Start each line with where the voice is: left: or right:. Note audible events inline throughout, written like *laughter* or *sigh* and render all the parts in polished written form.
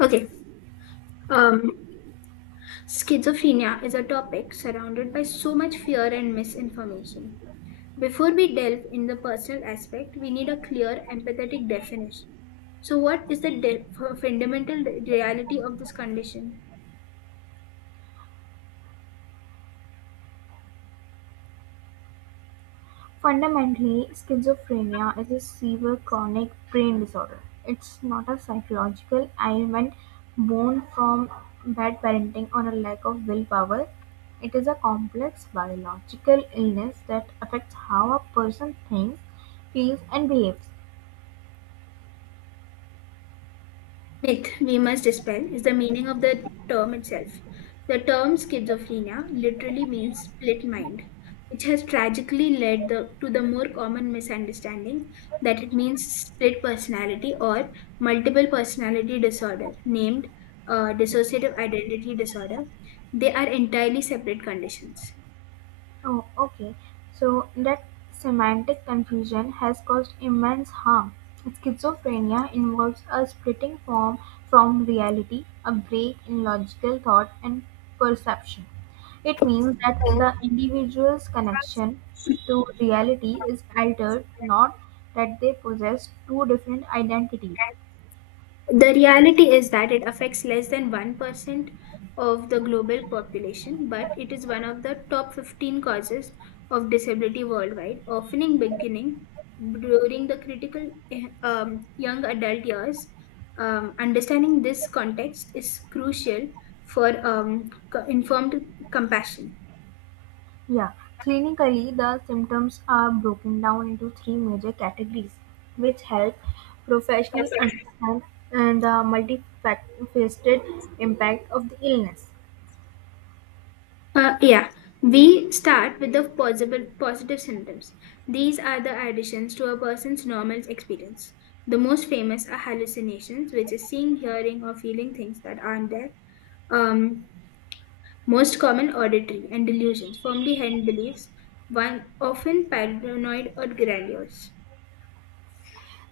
left: Okay. Um, Schizophrenia is a topic surrounded by so much fear and misinformation. Before we delve in the personal aspect, we need a clear empathetic definition. So, what is the fundamental reality of this condition?
right: Fundamentally, schizophrenia is a severe chronic brain disorder; it's not a psychological ailment born from bad parenting or a lack of willpower. It is a complex biological illness that affects how a person thinks, feels, and behaves.
left: Myth we must dispel is the meaning of the term itself. The term schizophrenia literally means split mind, which has tragically led to the more common misunderstanding that it means split personality or multiple personality disorder, named dissociative identity disorder. They are entirely separate conditions.
right: Oh, okay. So that semantic confusion has caused immense harm. Schizophrenia involves a splitting form from reality, a break in logical thought and perception. It means that the individual's connection to reality is altered, not that they possess two different identities.
left: The reality is that it affects less than 1% of the global population, but it is one of the top 15 causes of disability worldwide, often in beginning during the critical young adult years. Understanding this context is crucial for informed compassion.
right: Yeah, clinically, the symptoms are broken down into three major categories, which help professionals understand the multifaceted impact of the illness.
left: Yeah, we start with the possible positive symptoms. These are the additions to a person's normal experience. The most famous are hallucinations, which is seeing, hearing, or feeling things that aren't there. Um, Most common auditory and delusions, formerly held beliefs, one often paranoid or grandiose.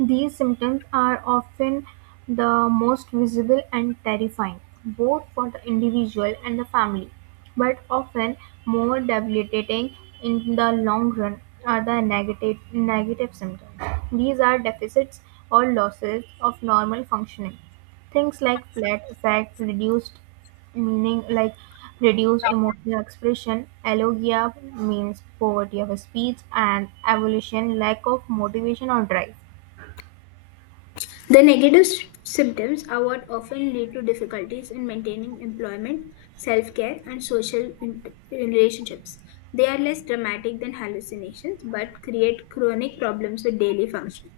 right: These symptoms are often the most visible and terrifying, both for the individual and the family, but often more debilitating in the long run are the negative symptoms. These are deficits or losses of normal functioning. Things like flat effect, reduced meaning like reduced emotional expression, alogia means poverty of speech, and evolution lack of motivation or drive.
left: The negative symptoms are what often lead to difficulties in maintaining employment, self care, and social relationships. They are less dramatic than hallucinations but create chronic problems with daily function.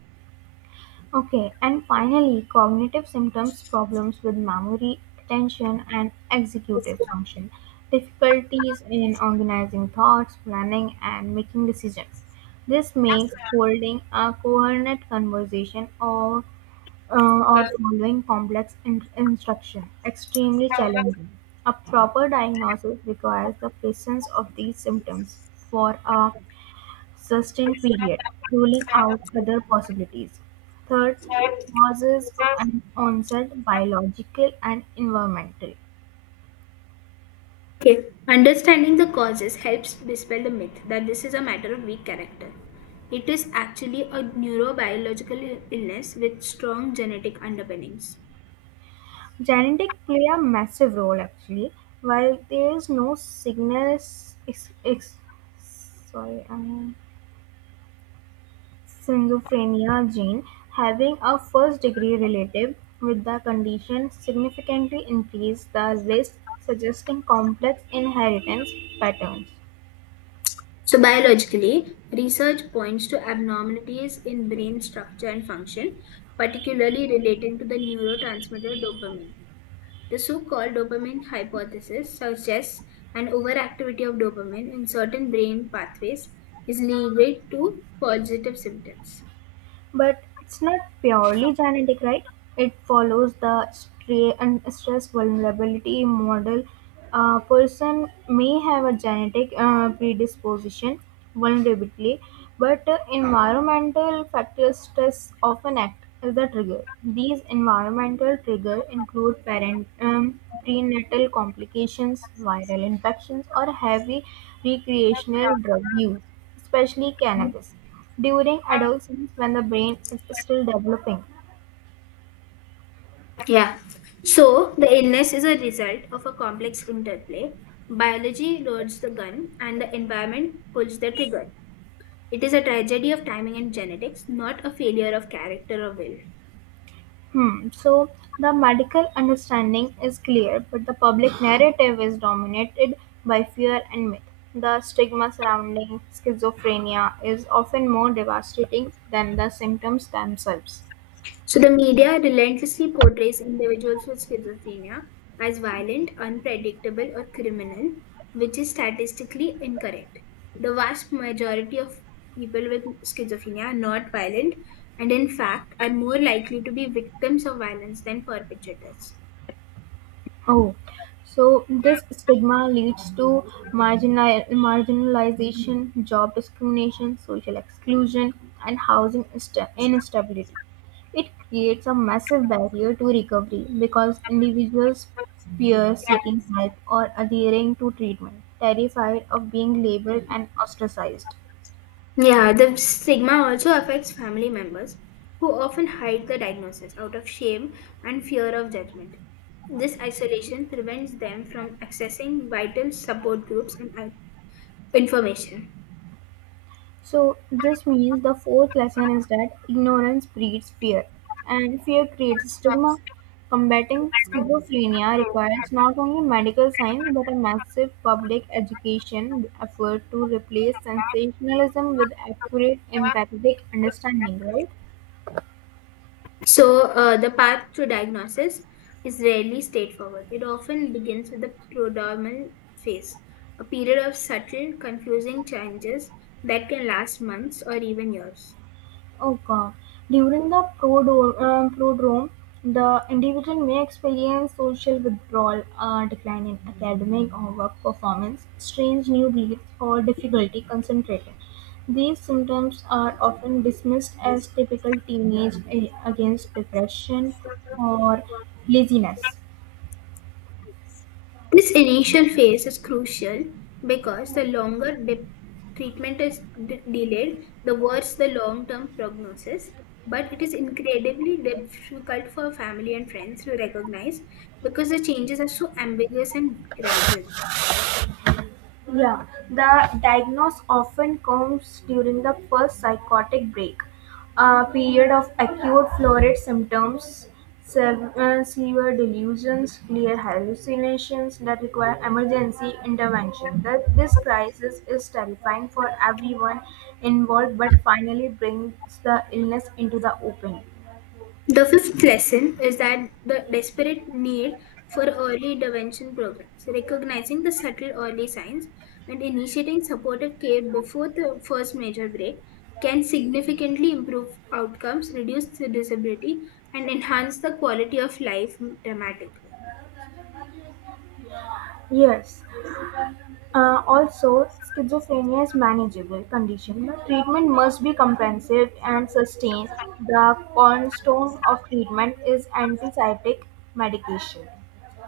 right: Okay, and finally, cognitive symptoms problems with memory, attention, and executive function, difficulties in organizing thoughts, planning, and making decisions. This makes holding a coherent conversation or following complex instruction extremely challenging. A proper diagnosis requires the presence of these symptoms for a sustained period, ruling out other possibilities. Third, causes and onset, biological and environmental.
left: Okay. Understanding the causes helps dispel the myth that this is a matter of weak character. It is actually a neurobiological illness with strong genetic underpinnings.
right: Genetic play a massive role actually. While there is no signal, ex, ex, sorry, um, schizophrenia gene, having a first degree relative with the condition significantly increases the risk, suggesting complex inheritance patterns.
left: So biologically, research points to abnormalities in brain structure and function, particularly relating to the neurotransmitter dopamine. The so-called dopamine hypothesis suggests an overactivity of dopamine in certain brain pathways is linked to positive symptoms.
right: But it's not purely genetic, right? It follows the stra- and stress vulnerability model. A person may have a genetic predisposition, vulnerability, but environmental factors stress often act as the trigger. These environmental triggers include prenatal complications, viral infections, or heavy recreational drug use, especially cannabis during adolescence when the brain is still developing.
left: Yeah. So the illness is a result of a complex interplay. Biology loads the gun and the environment pulls the trigger. It is a tragedy of timing and genetics, not a failure of character or will.
right: Hmm. So the medical understanding is clear, but the public *sighs* narrative is dominated by fear and myth. The stigma surrounding schizophrenia is often more devastating than the symptoms themselves.
left: So, the media relentlessly portrays individuals with schizophrenia as violent, unpredictable, or criminal, which is statistically incorrect. The vast majority of people with schizophrenia are not violent and, in fact, are more likely to be victims of violence than perpetrators.
right: Oh, so this stigma leads to marginalization, job discrimination, social exclusion, and housing insta- instability. It creates a massive barrier to recovery because individuals fear seeking help or adhering to treatment, terrified of being labeled and ostracized.
left: Yeah, the stigma also affects family members who often hide the diagnosis out of shame and fear of judgment. This isolation prevents them from accessing vital support groups and information.
right: So, this means the fourth lesson is that ignorance breeds fear, and fear creates stigma. Combating schizophrenia requires not only medical science but a massive public education effort to replace sensationalism with accurate empathetic understanding, right?
left: So, the path to diagnosis is rarely straightforward. It often begins with the prodromal phase, a period of subtle, confusing changes that can last months or even years.
right: Oh God. During the prodrome, the individual may experience social withdrawal, a decline in academic or work performance, strange new beliefs, or difficulty concentrating. These symptoms are often dismissed as typical teenage against depression or laziness.
left: This initial phase is crucial because the longer the treatment is delayed, the worse the long term prognosis. But it is incredibly difficult for family and friends to recognize because the changes are so ambiguous and gradual.
right: Yeah, the diagnosis often comes during the first psychotic break, a period of acute florid symptoms, severe delusions, clear hallucinations that require emergency intervention. That this crisis is terrifying for everyone involved, but finally brings the illness into the open.
left: The fifth lesson is that the desperate need for early intervention programs, recognizing the subtle early signs and initiating supportive care before the first major break, can significantly improve outcomes, reduce the disability, and enhance the quality of life dramatically.
right: Yes. Also, schizophrenia is manageable condition, but treatment must be comprehensive and sustained. The cornerstone of treatment is antipsychotic medication.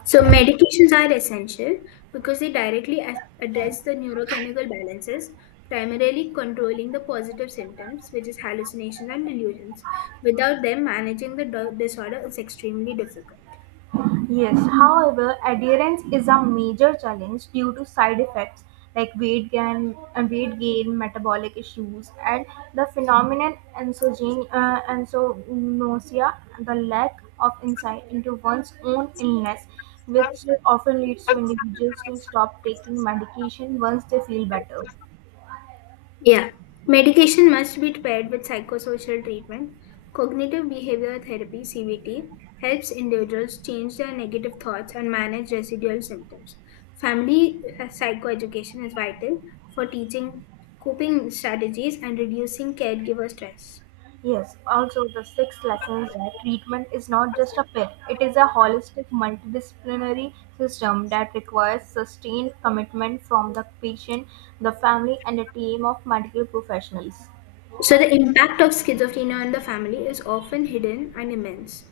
left: So medications are essential because they directly address the neurochemical balances, primarily controlling the positive symptoms, which is hallucinations and delusions. Without them, managing the disorder is extremely difficult.
right: Yes, however, adherence is a major challenge due to side effects like weight gain, metabolic issues, and the phenomenon ensognosia, the lack of insight into one's own illness, which often leads to individuals to stop taking medication once they feel better.
left: Yeah. Medication must be paired with psychosocial treatment. Cognitive behavior therapy CBT helps individuals change their negative thoughts and manage residual symptoms. Family psychoeducation is vital for teaching coping strategies and reducing caregiver stress.
right: Yes, also the sixth lesson is that treatment is not just a pill, it is a holistic multidisciplinary system that requires sustained commitment from the patient, the family, and a team of medical professionals.
left: So, the impact of schizophrenia on the family is often hidden and immense.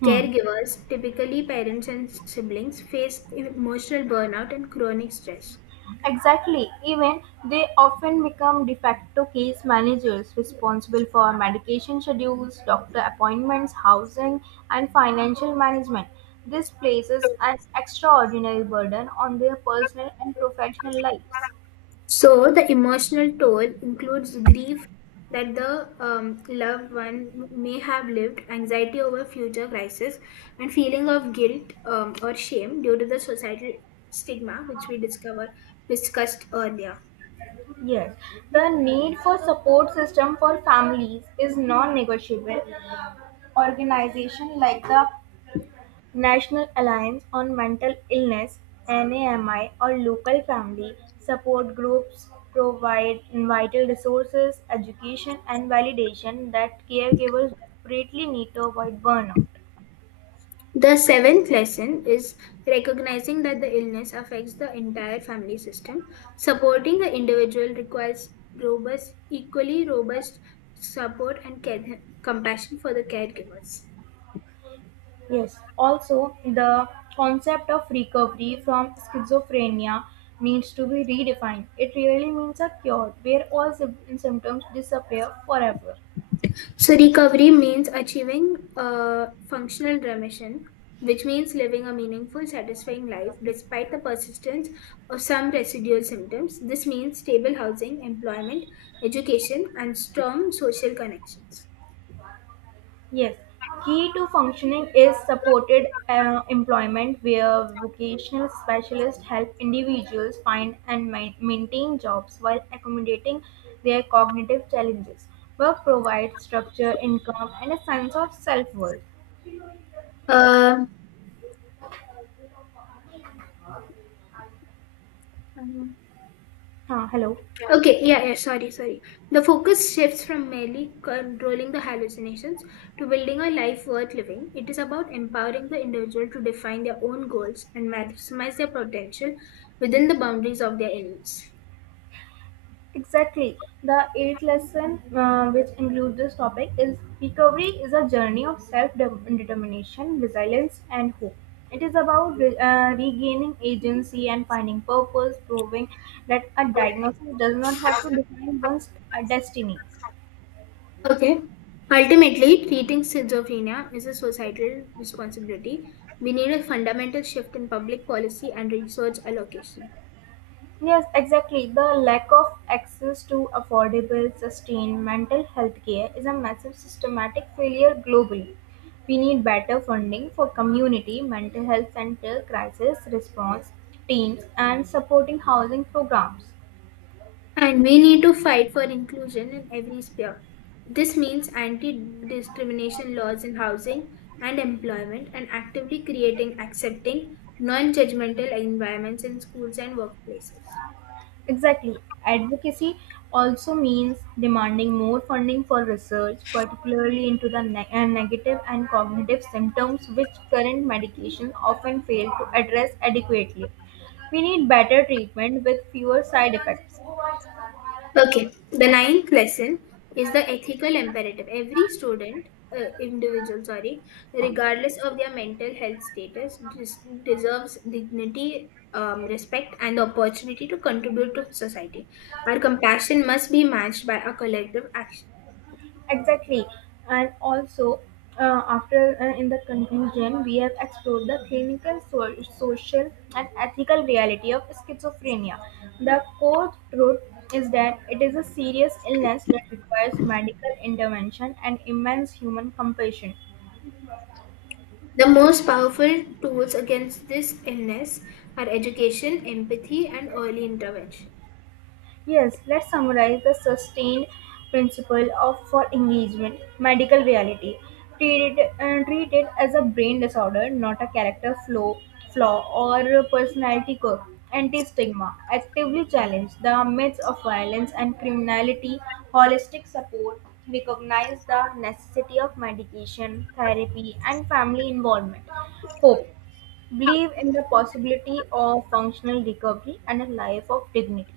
right: Hmm.
left: Caregivers, typically parents and siblings, face emotional burnout and chronic stress.
right: Exactly. Even they often become de facto case managers responsible for medication schedules, doctor appointments, housing, and financial management. This places an extraordinary burden on their personal and professional lives.
left: So the emotional toll includes grief that the loved one may have lived, anxiety over future crisis, and feeling of guilt or shame due to the societal stigma, which we discover discussed earlier.
right: Yes, the need for support system for families is non-negotiable. Organization like the National Alliance on Mental Illness (NAMI) or local family support groups provide vital resources, education, and validation that caregivers desperately need to avoid burnout.
left: The seventh lesson is recognizing that the illness affects the entire family system. Supporting the individual requires robust, equally robust support and care, compassion for the caregivers.
right: Yes, also the concept of recovery from schizophrenia needs to be redefined. It really means a cure where all symptoms disappear forever.
left: So recovery means achieving a functional remission, which means living a meaningful, satisfying life despite the persistence of some residual symptoms. This means stable housing, employment, education, and strong social connections.
right: Yes, key to functioning is supported employment where vocational specialists help individuals find and maintain jobs while accommodating their cognitive challenges. Work provides structure, income, and a sense of self worth.
left: Um
right: Hello.
left: Okay, yeah, yeah, sorry, sorry. The focus shifts from merely controlling the hallucinations to building a life worth living. It is about empowering the individual to define their own goals and maximize their potential within the boundaries of their illness.
right: Exactly. The eighth lesson, which includes this topic, is recovery is a journey of self determination, resilience, and hope. It is about regaining agency and finding purpose, proving that a diagnosis does not have to define one's destiny.
left: Okay. Ultimately, treating schizophrenia is a societal responsibility. We need a fundamental shift in public policy and resource allocation.
right: Yes, exactly. The lack of access to affordable, sustained mental health care is a massive systematic failure globally. We need better funding for community mental health center crisis response teams and supporting housing programs.
left: And we need to fight for inclusion in every sphere. This means anti discrimination laws in housing and employment and actively creating accepting, non judgmental environments in schools and workplaces.
right: Exactly. Advocacy also means demanding more funding for research, particularly into the negative and cognitive symptoms which current medication often fail to address adequately. We need better treatment with fewer side effects.
left: Okay, the ninth lesson is the ethical imperative. Every individual, sorry, regardless of their mental health status, deserves dignity, respect, and the opportunity to contribute to society. Our compassion must be matched by our collective action.
right: Exactly. And also, after in the conclusion, we have explored the clinical, social, and ethical reality of schizophrenia. The core truth is that it is a serious illness that requires medical intervention and immense human compassion.
left: The most powerful tools against this illness are education, empathy, and early intervention.
right: Yes, let's summarize the sustained principle of for engagement, medical reality. Treat it as a brain disorder, not a character flaw or a personality quirk. Anti-stigma, actively challenge the myths of violence and criminality. Holistic support, recognize the necessity of medication, therapy, and family involvement. Hope, believe in the possibility of functional recovery and a life of dignity.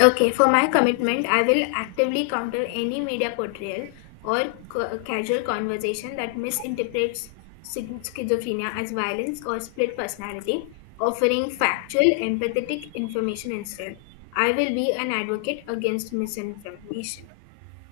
left: Okay, for my commitment, I will actively counter any media portrayal or casual conversation that misinterprets schizophrenia as violence or split personality, offering factual, empathetic information instead. I will be an advocate against misinformation.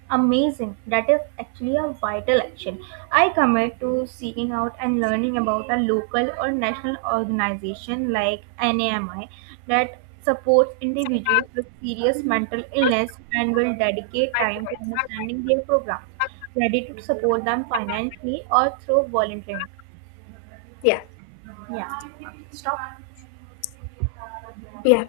right: Amazing. That is actually a vital action. I commit to seeking out and learning about a local or national organization like NAMI that supports individuals with serious mental illness and will dedicate time to understanding their programs, ready to support them financially or through volunteering.
left: Yeah,
right: Yeah.
left: yeah.